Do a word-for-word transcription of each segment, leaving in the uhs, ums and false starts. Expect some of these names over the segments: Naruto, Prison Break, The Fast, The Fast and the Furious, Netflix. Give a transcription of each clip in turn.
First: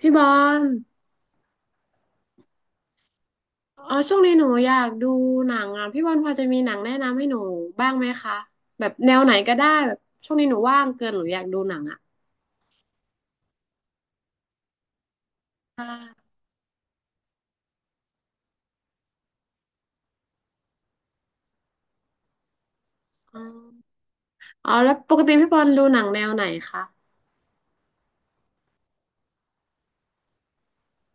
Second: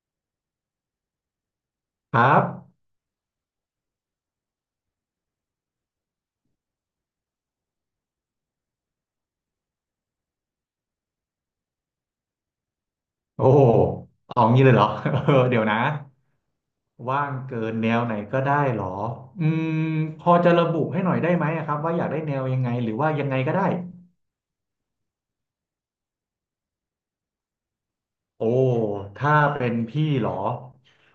พี่บอลครับอ๋อช่วงนี้หนูอยากดูหนังอ่ะพี่บอลพอจะมีหนังแนะนำให้หนูบ้างไหมคะแบบแนวไหนก็ได้แบบช่วงนี้หนูว่างเกินหนูอยากดูหนังอ่ะโอ้โหเอางี้เลยเหรอ เออ เดี๋ยวนะอ่าว่างเกินแนวไหนก็ได้เหรออืมพอจะระบุให้หน่อยได้ไหมอะครับว่าอยากได้แนวยังไงหรือว่ายังไงอ๋อก็ได้อ๋อแล้วปกติพี่บอลดูหนังแนวไหนคะโอ้ถ้าเป็นพี่เหรอ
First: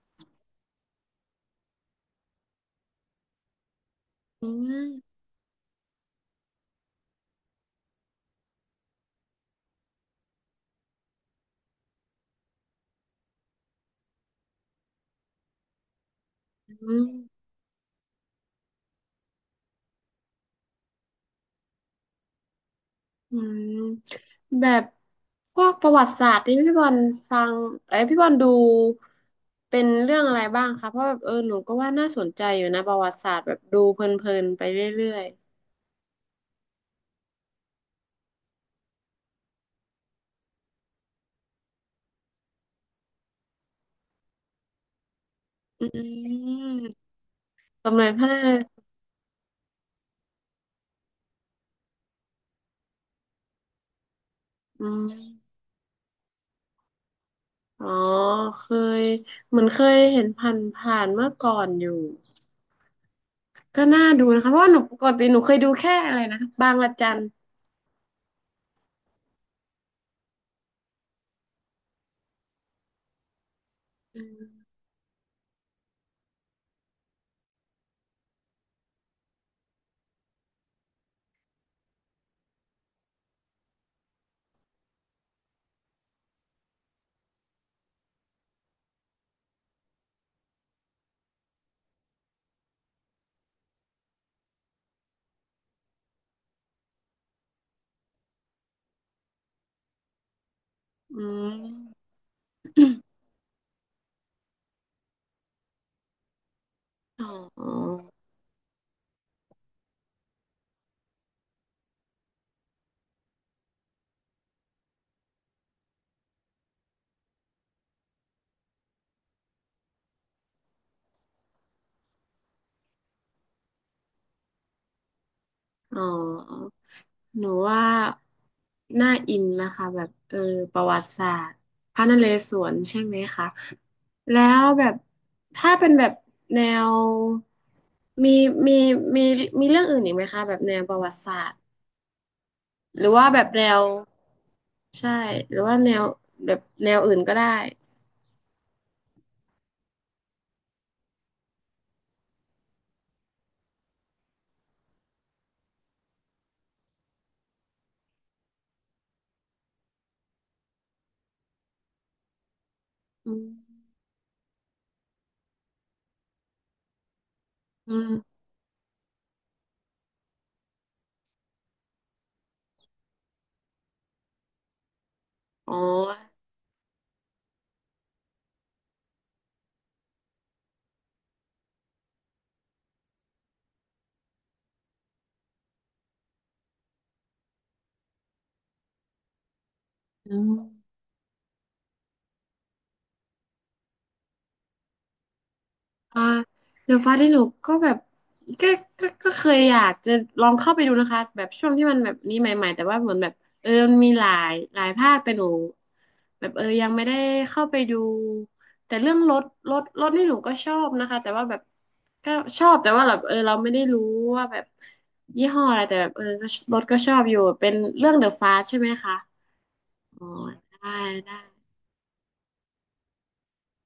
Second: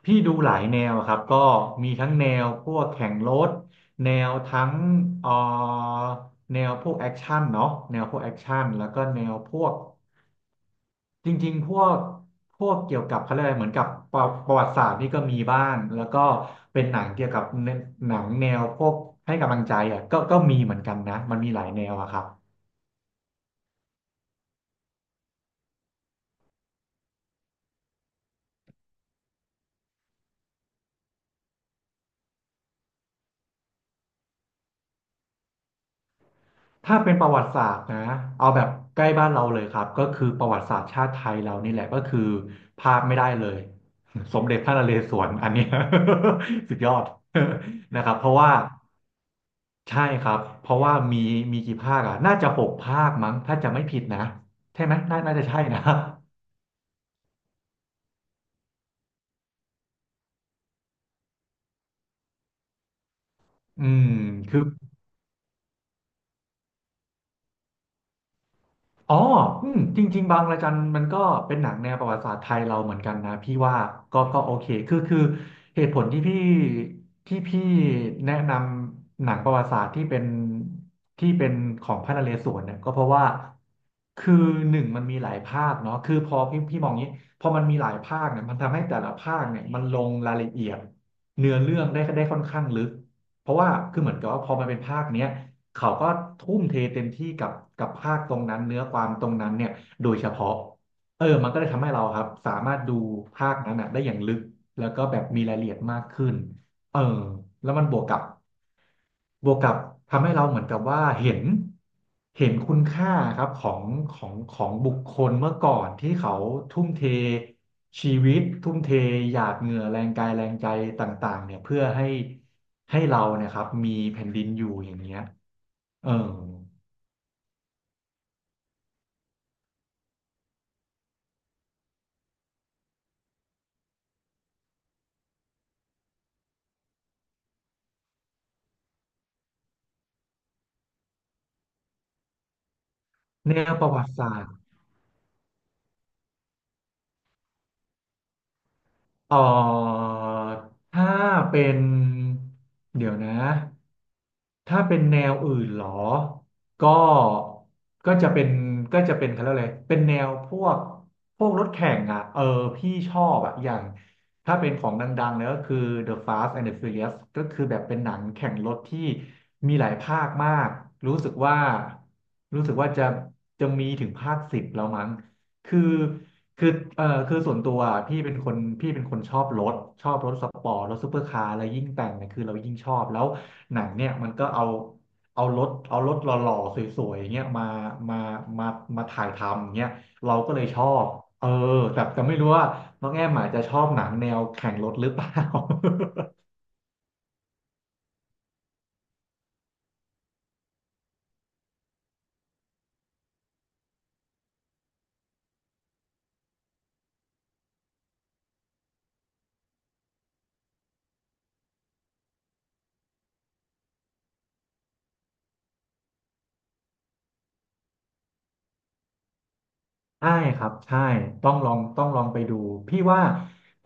พี่ดูหลายแนวอะครับก็มีทั้งแนวพวกแข่งรถแนวอืทั้งมเอ่อแนวพวกแอคชั่นเนาะแนวพวกแอคชั่นแล้วก็แนวพวก จริงๆพวกพวกเกี่ยวกับเขาเรียกอะไรเหมือนกับประประวัติศาสตร์นี่ก็มีบ้างแล้วก็เป็นอืหนัมงเกี่ยวกับเนหนังแนวพวกให้กำลังใจอ่ะก็ก็มีเหมือนกันนะมันมีหลายแนวอะครับอืมแบบพวกประวัติศาสตร์ที่พี่บอลฟังเอ้ยพี่บอลดูเป็นเรื่องอะไรบ้างคะเพราะแบบเออหนูก็ว่าน่าสนใจอยู่นะประวัติศาสตร์แบบดูเพลินๆไปเรื่อยถ้าเป็นประวัติศาสตร์นะเอาแบบใกล้บ้านเราเลยครับก็คือประวัติศาสตร์ชาติไทยเรานี่แหละก็คือพลาดไม่ได้เลย สมเด็จพระนเรศวรอันเนี้ย ๆอื มสุดยอด สม นะเด็คจรับ พเพระราะนาว่า ง ใช่ครับ เพราะว่ามีมีกี่ภาคอ่ะน่าจะหกภาคมั้ง ถ้าจะไม่ผิดนะ ใช่อืไหมน่าน่าจะมใช่นะ อ๋อเคยเหมือนเคยเห็นผ่านผ่านเมื่อก่อนอยู่ ก็อืน่ามดูนะคะเพคือ ราะว่าหนูปกติหนูเคยดูแค่อะไรนะบางระจันอ๋ออืมจริงๆบางระจันมันก็เป็นหนังแนวประวัติศาสตร์ไทยเราเหมือนกันนะพี่ว่าก็อืก็โอเคมคือคือเหตุผลที่พี่ที่พี่แนะนำหนังประวัติศาสตร์ที่เป็นที่เป็นของพระนเรศวรเนี่ยก็เพราะว่าคือหนึ่งมันมีหลายภาคเนาะคือพอพี่พี่มองงี้พอมันมีหลายภาคเนี่ยมันทำให้แต่ละภาคเนี่ยมันลงรายละเอียดเนื้อเรื่องได้ได้ค่อนข้างลึกเพราะว่าคือเหมือนกับว่าพอมันเป็นภาคเนี้ย เขาก็ทุ่มเทเต็มที่กับกับภาคตรงนั้นเนื้อความตรงนั้นเนี่ยโดยเฉพาะอืเออมันก็เลยทำให้เรามครับสามารถดูภาคนั้นอ่ะได้อย่างลึกแล้วก็แบบมีรายละเอียดมากขึ้นเอออ๋แล้วมันบอวกกับบวกกับทำให้เราเหมือนกับว่าเห็นเห็นคุณค่าครับของของของบุคคลเมื่อก่อนที่เขาทุ่มเทชีวิตทุ่มเทหยาดเหงื่อแรงกายแรงใจต่างๆเนี่ยเพื่อให้ให้เราเนี่ยครับมีแผ่นดินอยู่อย่างเงี้ย อ๋อเออหนูว่าน่าอินนะคะแบบเออประวัติศาสตร์พระนเรศวรใช่ไหมคะแล้วแบบถ้าเป็นแบบแนวมีมีมีมีเรื่องอื่นอีกไหมคะแบบแนวประวัติศาสตร์ หรือว่าแบบแนแนววประวัติศาสตร์ใช่หรือว่าแนวแบบแนวอื่นก็ได้เอ่อถ้าเป็นเดี๋ยวนะ ถ้าเป็นแนวอื่นเหรอ ก็ก็จะเป็นก็จะเป็นเขาเรียกอะไรเป็นแนวพวกพวกรถแข่งอ่ะเออพี่ชออืบมอ่ะอย่าง ถ้าเป็นของดังๆเลยก็คือ The Fast and the Furious ก็คือแบบอืเป็นหนังมแข่งรถที่มีหลายภาคมาก รู้สึกว่า รู้สึกว่าจะจะมีถึงภาคสิบแล้วมั้งอ๋อคือคือเออคือส่วนตัวอะพี่เป็นคนพี่เป็นคนชอบรถ ชอบรถสปอร์ตรถซูเปอร์คาร์อะไรยิ่งแต่งเนี่ยคือเรายิ่งชอบแล้ว หนังเนี่ยมันก็เอาเอารถเอารถหล่อๆสวยๆอย่างเงี้ยมามามามาถ่ายทำอย่างเงี้ยอืเราก็เลยชมอบเออแต่แต่ไม่รู้ว่าน้องแอมอาจจะชอบหนังแนวแข่งรถหรือเปล่า อ่าเดอะฟาสที่หนูก็แบบก็ก็ก็เคยอยากจะลองเข้าไปดูนะคะแบบช่วงที่มันแบบนี้ใหม่ๆแต่ว่าเหมือนแบบเออมันมีหลายหลายภาคแต่หนู แบบเออยังไม่ได้เข้าไปดูแต่เรื่องรถรถรถนี่หนูก็ชอบนะคะแต่ว่าแบบก็ชอบแต่ว่าแบบเออเราไม่ได้รู้ว่าแบบยี่ห้ออะไรแต่แบบเออก็รถก็ชอบอยู่เป็นเรื่องเดอะฟาสใช่ไหมคะอ๋อใช่ครับได้ใช่ได้ ต้องลองต้องลองไปดูพี่ว่า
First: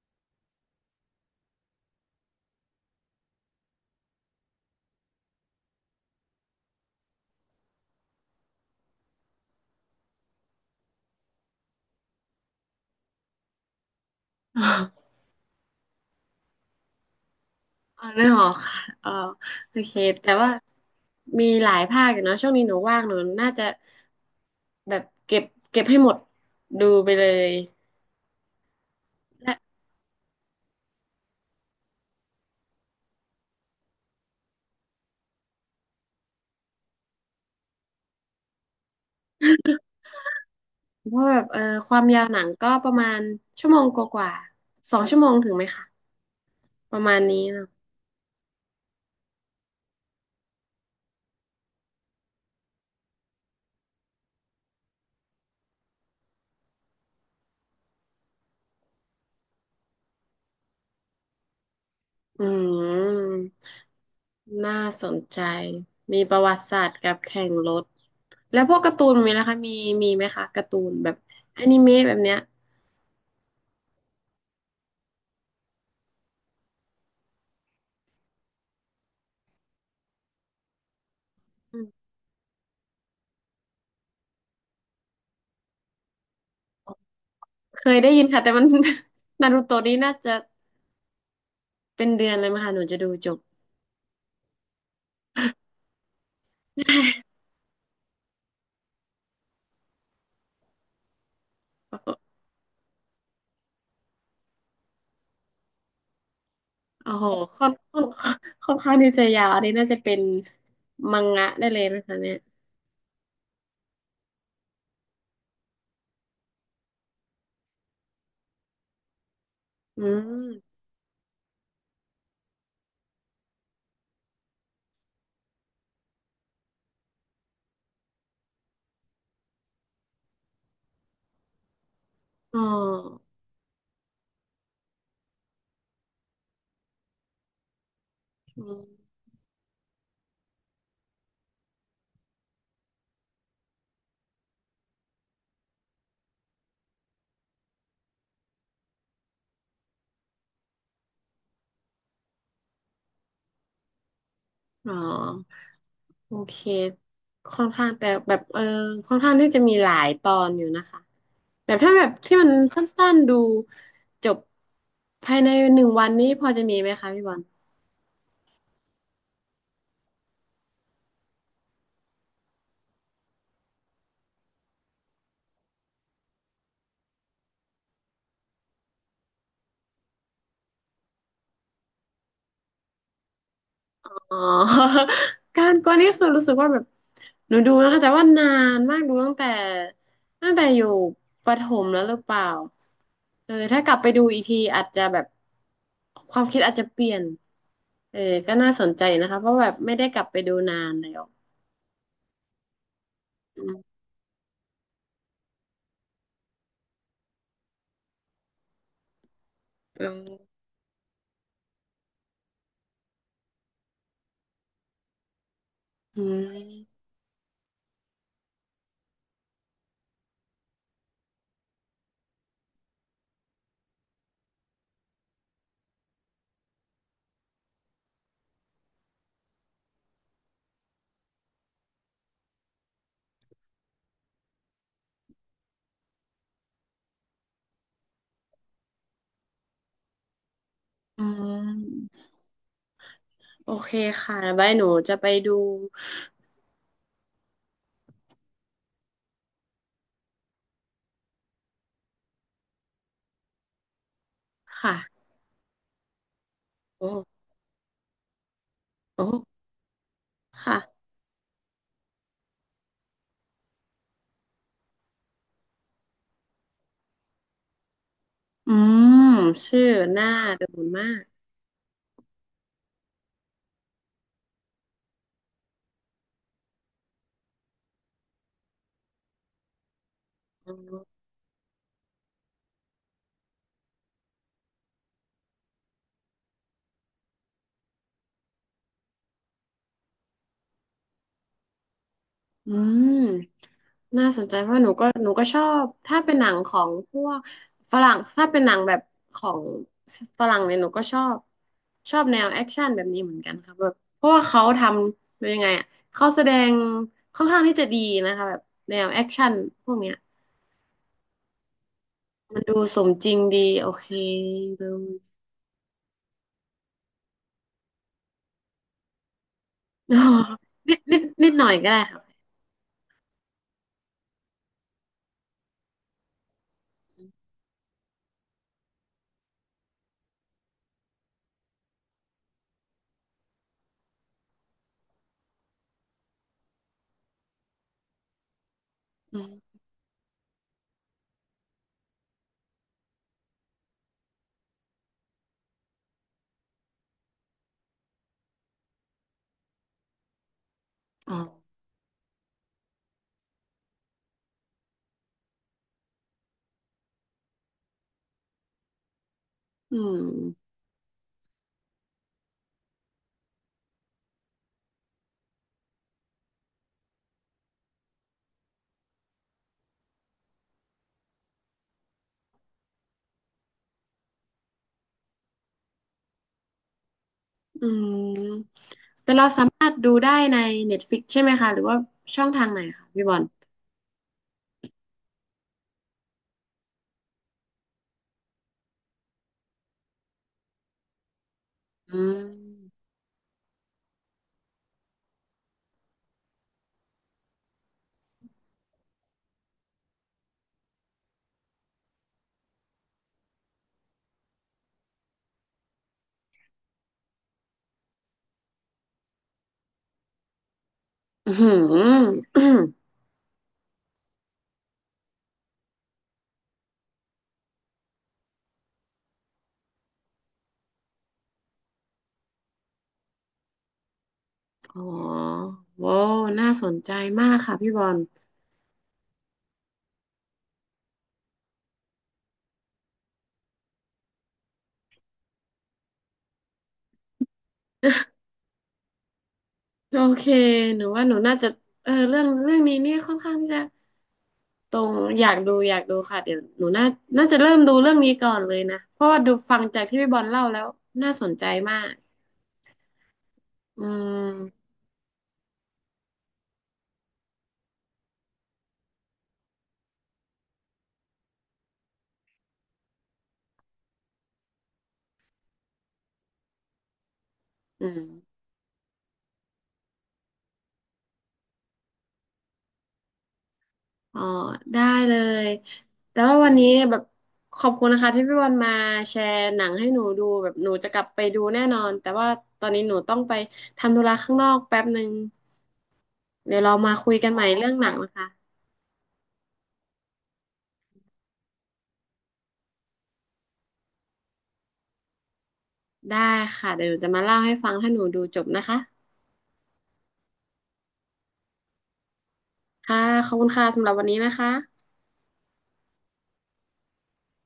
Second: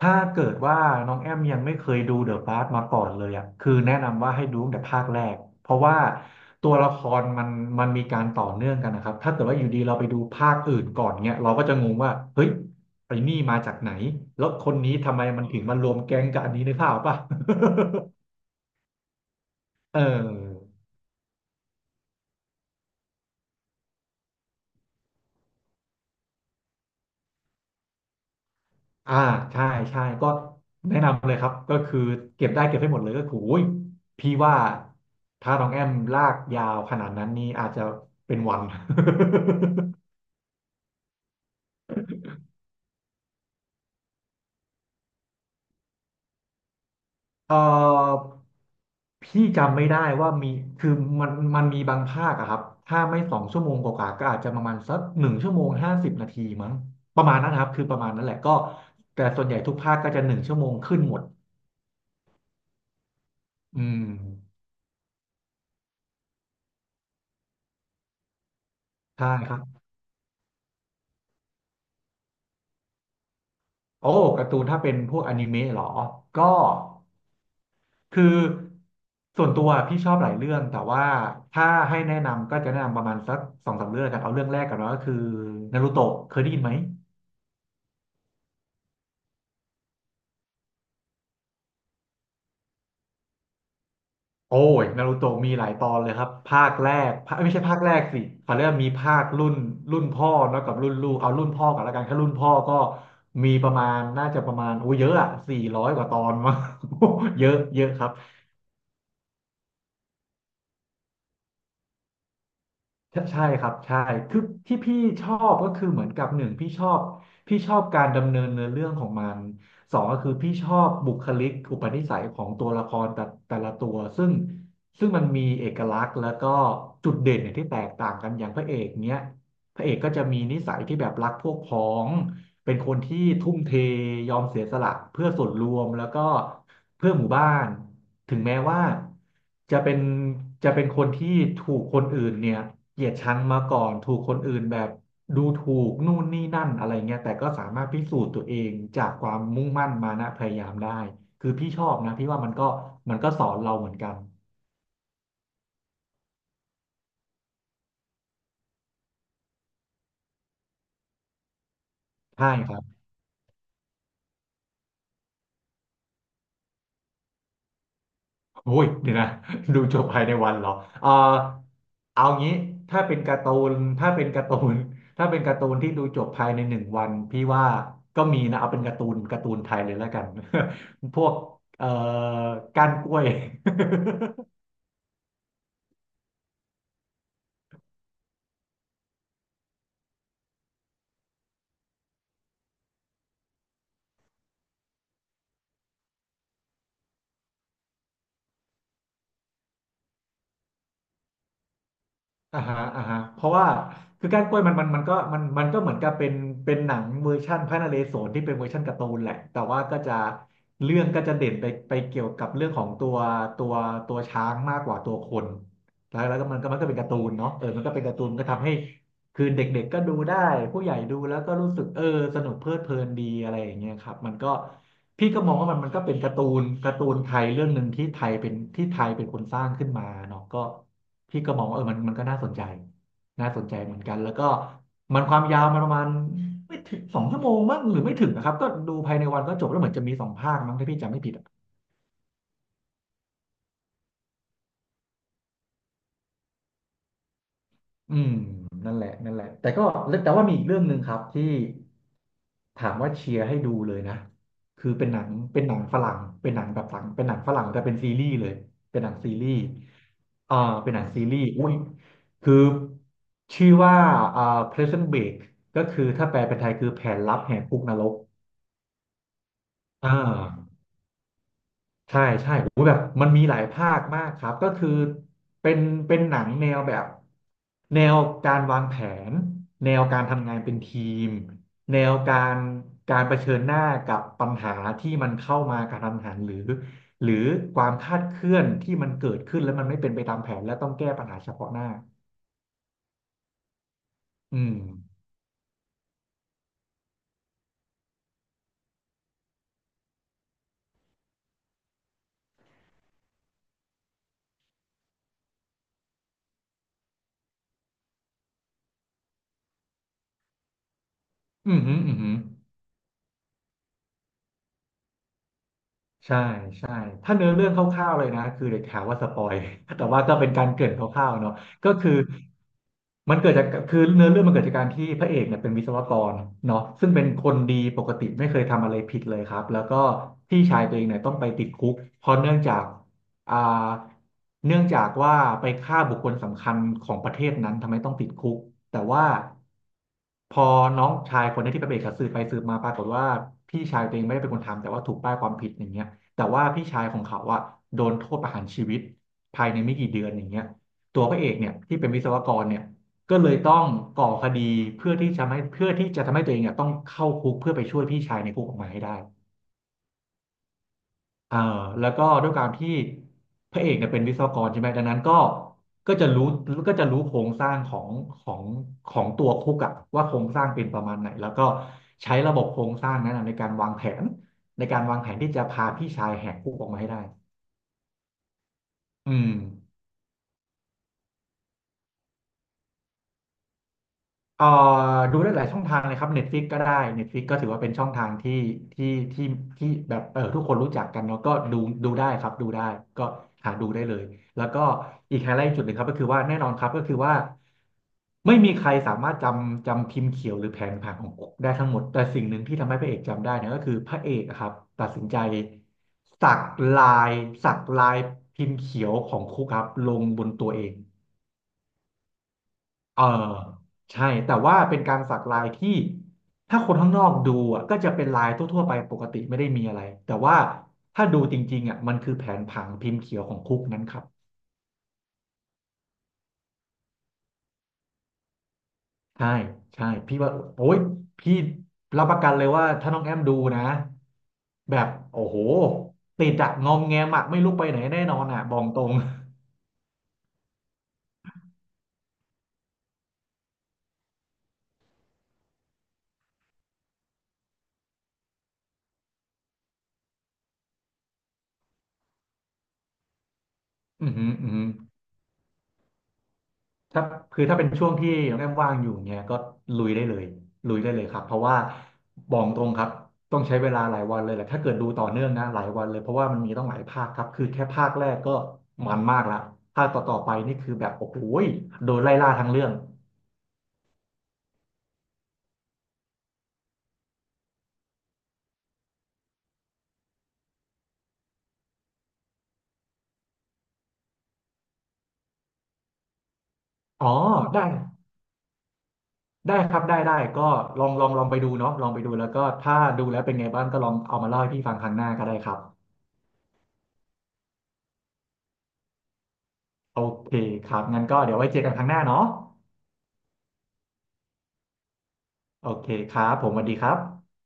ถ้าเกิดว่าน้องแอมยังไม่เคยดูเดอะพาร์มาก่อนเลยอ่ะคือแนะนำว่าให้ดูตั้งแต่ภาคแรกเพราะว่าตัวละครมันมันมีการต่อเนื่องกันนะครับถ้าเกิดว่าอยู่ดีเราไปดูภาคอื่นก่อนเนี้ยเราก็จะงงว่าเฮ้ยไอ้นี่มาจากไหนแล้วคนนี้ทำไม มันถึงมารวมแก๊งกับอันนี้นึกภาพออกป่ะ อ๋อนึหองหอกค่ะอ๋อโอเค เออ แต่ว่ามีหลายภาคอยู่เนาะช่วงนี้หนูว่างหนูน่าจะแบบเก็บเก็บให้หมดดูไปเลย อ่าใช่ใช่ก็แนะนำเลยครับก็คือเก็บได้เก็บให้หมดเลยก็คือโอ้ยพี่ว่าถ้าน้องแอมลากยาวขนาดนั้นนี่อาจจะเป็นวัน เพราะแบบเออความยาวหนังก็ประมาณชั่วโมงกว่าๆสองชั่วโมงถึงไหมคะประมาณนี้เอ่เนอะอพี่จำไม่ได้ว่ามีคือมันมันมีบางภาคอะครับถ้าไม่สองชั่วโมงกว่าๆก็อาจจะประมาณสักหนึ่งชั่วโมงห้าสิบนาทีมั้งประมาณนั้นนะครับคือประมาณนั้นแหละก็แต่ส่วนใหญ่ทุกภาคก็จะหนึ่งชั่วโมงขึ้นหมดอืมอืมน่าสนใจมีประวัติศาสตร์กับแข่งรถแล้วพวกการ์ตูนใช่มี้วคคะรัมีบมีไหมคะการ์ตูนแบบอนิเมะแบบเนี้ยโอ้การ์ตูนถ้าเป็นพวกอนิเมะเหรอก็ คือส่วนตัวพี่ชอบหลายเรื่องแต่ว่าถ้าอืมให้แนะนำก็จะแนะนำประมาณสักสองสามเรื่องกันเอาเรื่องแรกกันเนอะก็คือนารูโตะเคยได้ยินไหมเคยได้ยินค่ะแต่มัน นารูโตะนี่น่าจะเป็นเดือนเลยมั้ยคะหนูจะดูจบ โอ้ยนารูโตะมีหลายตอนเลยครับภาคแรก ภาคไม่ใช่ภาคแรกสิเขาเรียกว่ามีภาครุ่นรุ่นพ่อเนอะกับรุ่นลูกเอารุ่นพ่อกันแล้วโอ้กันโหแค่รุ่นพ่อก็มีประมาณน่าจะประมาณโอ้เยอะอะสี่ร้อยกว่าตอนมา โอ้โห เยอะค่อนเยอะค่อคนรับ ค่อนข้างที่จะยาวอันนี้น่าจะเป็นมังงะได้เลยนะคะเนี่ยใช่ใช่ครับใช่คือที่พี่ชอบก็คือเหมือนกับหนึ่งพี่ชอบพี่ชอบการดำเนินเนื้อเรื่องของมันสออืงก็คือพี่ชอมบบุคลิกอุปนิสัยของตัวละครแต่แต่ละตัวซึ่งซึ่งมันมีเอกลักษณ์แล้วก็จุดเด่นเนี่ยที่แตกต่างกันอย่างพระเอกเนี้ยพระเอกก็จะมีนิสัยที่แบบรักพวกพ้อง อ๋อ เป็นคนที่ทุ่มเทยอมเสียสละเพื่อส่วนรวมแล้วก็เพื่อหมู่บ้านถึงแม้อืมว่าจะเป็นจะเป็นคนที่ถูกคนอื่นเนี่ยเกลียดชังมาก่อนถูกคนอื่นแบบดูถูกนู่นนี่นั่นอะไรเงี้ยแต่ก็สามารถพิสูจน์ตัวเองจากความมุ่งมั่นมานะพยายามได้คือพี่ชอบนะพี่ว่ามันก็มันก็สอนเราเหมือนกันอ๋อโอเคค่อนข้างแต่แบบเออค่อนข้างที่จะมีหลายตอนอยู่นะคะแบบถ้าแบบที่มัใช่นคสรับ ั้นๆดูจบภายในหนึ่งวันนี้พอจะมีไหมคะพี่บอล โอ้ยเดี๋ยวนะ ดูจบภายในวันเหรอเออเอางี้ถ้าเป็นการ์ตูนถ้าเป็นการ์ตูน ถ้าเป็นการ์ตูนที่ดูจบภายในหนึ่งวันพี่ว่าก็มีนะเอาเป็นการ์ตูนการ์ตูนไทยเลยแล้วกัน พวกเอ่อก้านกล้วย อ๋อ การกวนนี่คือรู้สึกว่าแบบหนูดูนะคะแต่ว่านานมากดูตั้งแต่ตั้งแต่อยู่ประถมแล้วหรือเปล่าเออถ้ากลับไปดูอีกทีอาจจะแบบความคิดอาจจะเปลี่ยนเออก็น่าสนใจนะคะเพราะแบบไม่ได้กลับไปดูนานแล้วอ่าฮะอ่าฮะเพราะอืว่ามคือก้านกล้วยมันมันมันก็มันมันก็เหมือนกับเป็นเป็นหนังเวอร์ชั่นพระนเรศวรที่เป็นเวอร์ชั่นการ์ตูนแหละแต่ว่าก็อืจะมเรื่องก็จะเด่นไปไปเกี่ยวกับเรื่องของตัวตัวตัวช้างมากกว่าตัวคนแล้อืวแล้วก็มันก็มันก็เป็มนการ์ตูนเนาะเออมันก็เป็นการ์ตูนมันก็ทำให้ คือเด็กๆก็ดูได้ผู้ใหญ่ดูแล้วก็รู้สึกเออสนุกเพลิดเพลินดีอะไรอย่างเงี้ยครับมันก็พี่ก็มองว่ามันมันก็เป็นการ์ตูนการ์ตูนไทยเรื่องหนึ่งที่ไทยเป็นที่ไทยเป็นคนสร้างขึ้นมาเนาะก็พี่ก็มองว่าเออมันมันก็น่าสนใจน่าสนใจเหมือนกันแล้วก็มันความยาวมันประมาณไม่ถึงสองชั่วโมงมั้งหรือไม่ถึงนะครับก็ดูภายในวันก็จบแล้วเหมือนจะมีสองภาคมั้งถ้าพี่จำไม่อืผิด มโอเคค่ะบายหนูจะไปดูอืมนั่นแหละนั่นแหละแต่ก็แต่ว่ามีอีกเรื่องหนึ่งครับที่ถามว่าเชียร์ให้ดูเลยนะคือค่ะเป็นหนังเป็นหนังฝรั่งเป็นหนังแบบฝรั่งเป็นหนัโอ้งฝรั่งแต่เป็นซีรีส์เลยเป็นหนังโอซีรีส์้อ่าเป็นหนังค่ะซีรีส์อุ้ยคือชื่อว่าอ่า Prison Break ก็คือถ้าแปลเป็นไทยคือแผนลับแหกคุกนรกอืมชื่ออ่า น่าดูมากใช่ใช่โอ้โหแบบมันมีหลายภาคมากครับก็คือเป็นเป็นหนังแนวแบบแนวการวางแผนแนวการทำงานอ๋เป็นอ ทีมแนวการการเผชิญหน้ากับปัญหาที่มันเข้ามากระทันหันหรือหรือความคาดเคลื่อนที่มันเกิดขึ้นแล้วมันไม่เป็นไปตามแผนและต้องแก้ปัญหาเฉพาะหน้าอืมน่าสนใจอืเพมราะหนูก็หนูก็ชอบถ้าเป็นหนังของพวกฝรั่งถ้าเป็นหนังแบบของฝรั่งเนี่ยหนูก็ชอบชอบแนวแอคชั่นแบบนี้เหมือนกันครับแบบเพราะว่าเขาทำเป็นยังไงอ่ะเขาแสดงค่อนข้างที่จะดีนะคะแบบแนวแอคชั่นพวกเนี้ยอืมอหืมออือหือ มันดูสมจริงดีโอเคดู ใช่ใช่ถ้าเนื้อเรื่องคร่าวๆเลยนะคือเด็กถามว่าสปอย แต่ อ๋อว่าก็เป็นการเกริ่นนิดคนิดร่าวๆนิดเนาะหน่อยก็ก็ได้คืคอรับมันเกิดจากคือเนื้อเรื่องมันเกิดจากการที่พระเอกเนี่ยเป็นวิศวกรเนาะซึ่งเป็นคนดีปกติไม่เคยทำอะไรผิดเลยครับแล้วก็พี่ชายตัวเองเนี่ยต้องไปติดคุกเพราะเนื่องจาก อ่าเนื่องจากว่าไปฆ่าบุคคลสำคัญของประเทศนั้นทำไมต้องติดคุกแต่ว่าอืมพอน้องชายคนนี้ที่ไปเบรกับสืบไปสืบมาปรากฏว่าพี่ชายตัวเองไม่ได้เป็นคนทำแต่ว่าถูกป้ายความผิดอย่างเงี้ยแต่ว่าพี่ชายของเขาอะโดนโทษประหารชีวิตภายในไม่กี่เดือนอย่างเงี้ยตัวอ๋พอระเอกเนี่ยที่เป็นวิศวกรเนี่ยก็เลยต้องก่อคดีเพื่อที่จะไม่เพื่อที่จะทำให้ตัวเองเนี่ยต้องเข้าคุกเพื่อไปช่วยพี่ชายในคุกออกมาให้ได้ อืม เอ่อแล้วก็ด้วยการที่พระเอกเนี่ยเป็นวิศวกรใช่ไหมดังนั้นก็ก็จะรู้ก็จะรู้โครงสร้างของของของตัวคุกอะว่าโครงสร้างเป็นประมาณไหนแล้วก็ใช้ระบบโครงสร้างนั้นอะในการวางแผนในการวางแผนที่จะพาพี่ชายแหกคุกออกมาให้ได้อืมอืแต่เราม สามารถดูได้ใน Netflix ใช่ไหมคะหรือว่าช่องทางไหนคะพี่บอลเอ่อดูได้หลายช่องทางเลยครับ Netflix ก็ได้ Netflix ก็ถือว่าเป็นช่องทางที่ที่ที่ที่แบบเออทุกคนรู้จักกันเนาะก็ดูดูอืได้ครับดูได้มก็หาดูได้เลยแล้วก็อีกไฮไลท์จุดหนึ่งครับก็คือว่าแน่นอนครับก็คือว่าไม่มีใครสามารถจำจำพิมพ์เขียวหรือแผนผังของคุกได้ทั้งหมดแต่สิ่งหนึ่งที่ทำให้พระเอกจำได้เนี่ยก็คือพระเอกอะครับตัดสินใจสักลายสักลายพิมพ์เขียวของคุกครับลงบนตัวเอง อืม อหืออเออใช่แต่ว่าเป็นการสักลายที่ถ้าคนข้างนอกดูอ่ะก็จะเป็นลายทั่วๆไปปกติไม่ได้มีอะไรแต่ว่าถ้าดูจริงๆอ่ะมันคือแผนผังพิมพ์เขียวของคุกนั้นครับอ๋อโว้วน่าสนใจมากค่ะพี่บอลใช่ใช่พี่ว่าโอ้ยพี่รับประกันเลยว่าถ้าน้องแอมดูนะแบบโอ้โหติดอะงอมแงมอะไม่ลุกไปไหนแน่นอนอะบอกตรง โอเคหนูว่าหนูน่าจะเออเรื่องเรื่องนี้เนี่ยค่อนข้างที่จะตรงอยากดูอยากดูค่ะเดี๋ยวหนูน่าน่าจะเริ่มดูเรื่องนี้ก่อนเลยนะเพราะว่าดูฟังจากที่พี่บอลเล่าแล้วน่าสนใจมากอื อือหืออือหือ มถ้าคือถ้าเป็นช่วงที่น้องแอมว่างอยู่เนี่ยก็ลุยได้เลยลุยได้เลยครับเพราะว่าบอกตรงครับต้องใช้เวลาหลายวันเลยแหละถ้าเกิดดูต่อเนื่องนะหลายวันเลยเพราะว่ามันมีต้องหลายภาคครับคือแค่อืภาคม แรกก็มันมากละภาคต่อๆไปนี่คือแบบโอ้โหยโดนไล่ล่าทั้งเรื่องอ๋อได้เลยแต่ว่าวันนี้แบบขอบคุณนะคะที่พี่วันมาแชร์หนังให้หนูดูแบบหนูจะกลับไปดูแน่นอนแต่ว่าตอนนี้หนูต้องไปทำธุระข้างนอกแป๊บหนึ่งเดี๋ยวเรามาอ๋อคุยกันใหม่ได้เรื่องหนังนะคะได้ครับได้ได้ก็ลองลองลองไปดูเนาะลองไปดูแล้วก็ถ้าดูแล้วเป็นไงบ้างก็ลองเอามาเล่าให้พี่ฟังครั้งหน้าก็ได้ครับได้ค่ะเดี๋ยวหนูจะมาเล่าให้ฟังถ้าหนูดูจบนะคะโอเคครับงั้นก็เดี๋ยวไว้เจอกันครั้งหน้าเนาะค่ะขอบคุณค่ะสำหรับวันนี้นะคะโอเคครับผมสวัสดีครับ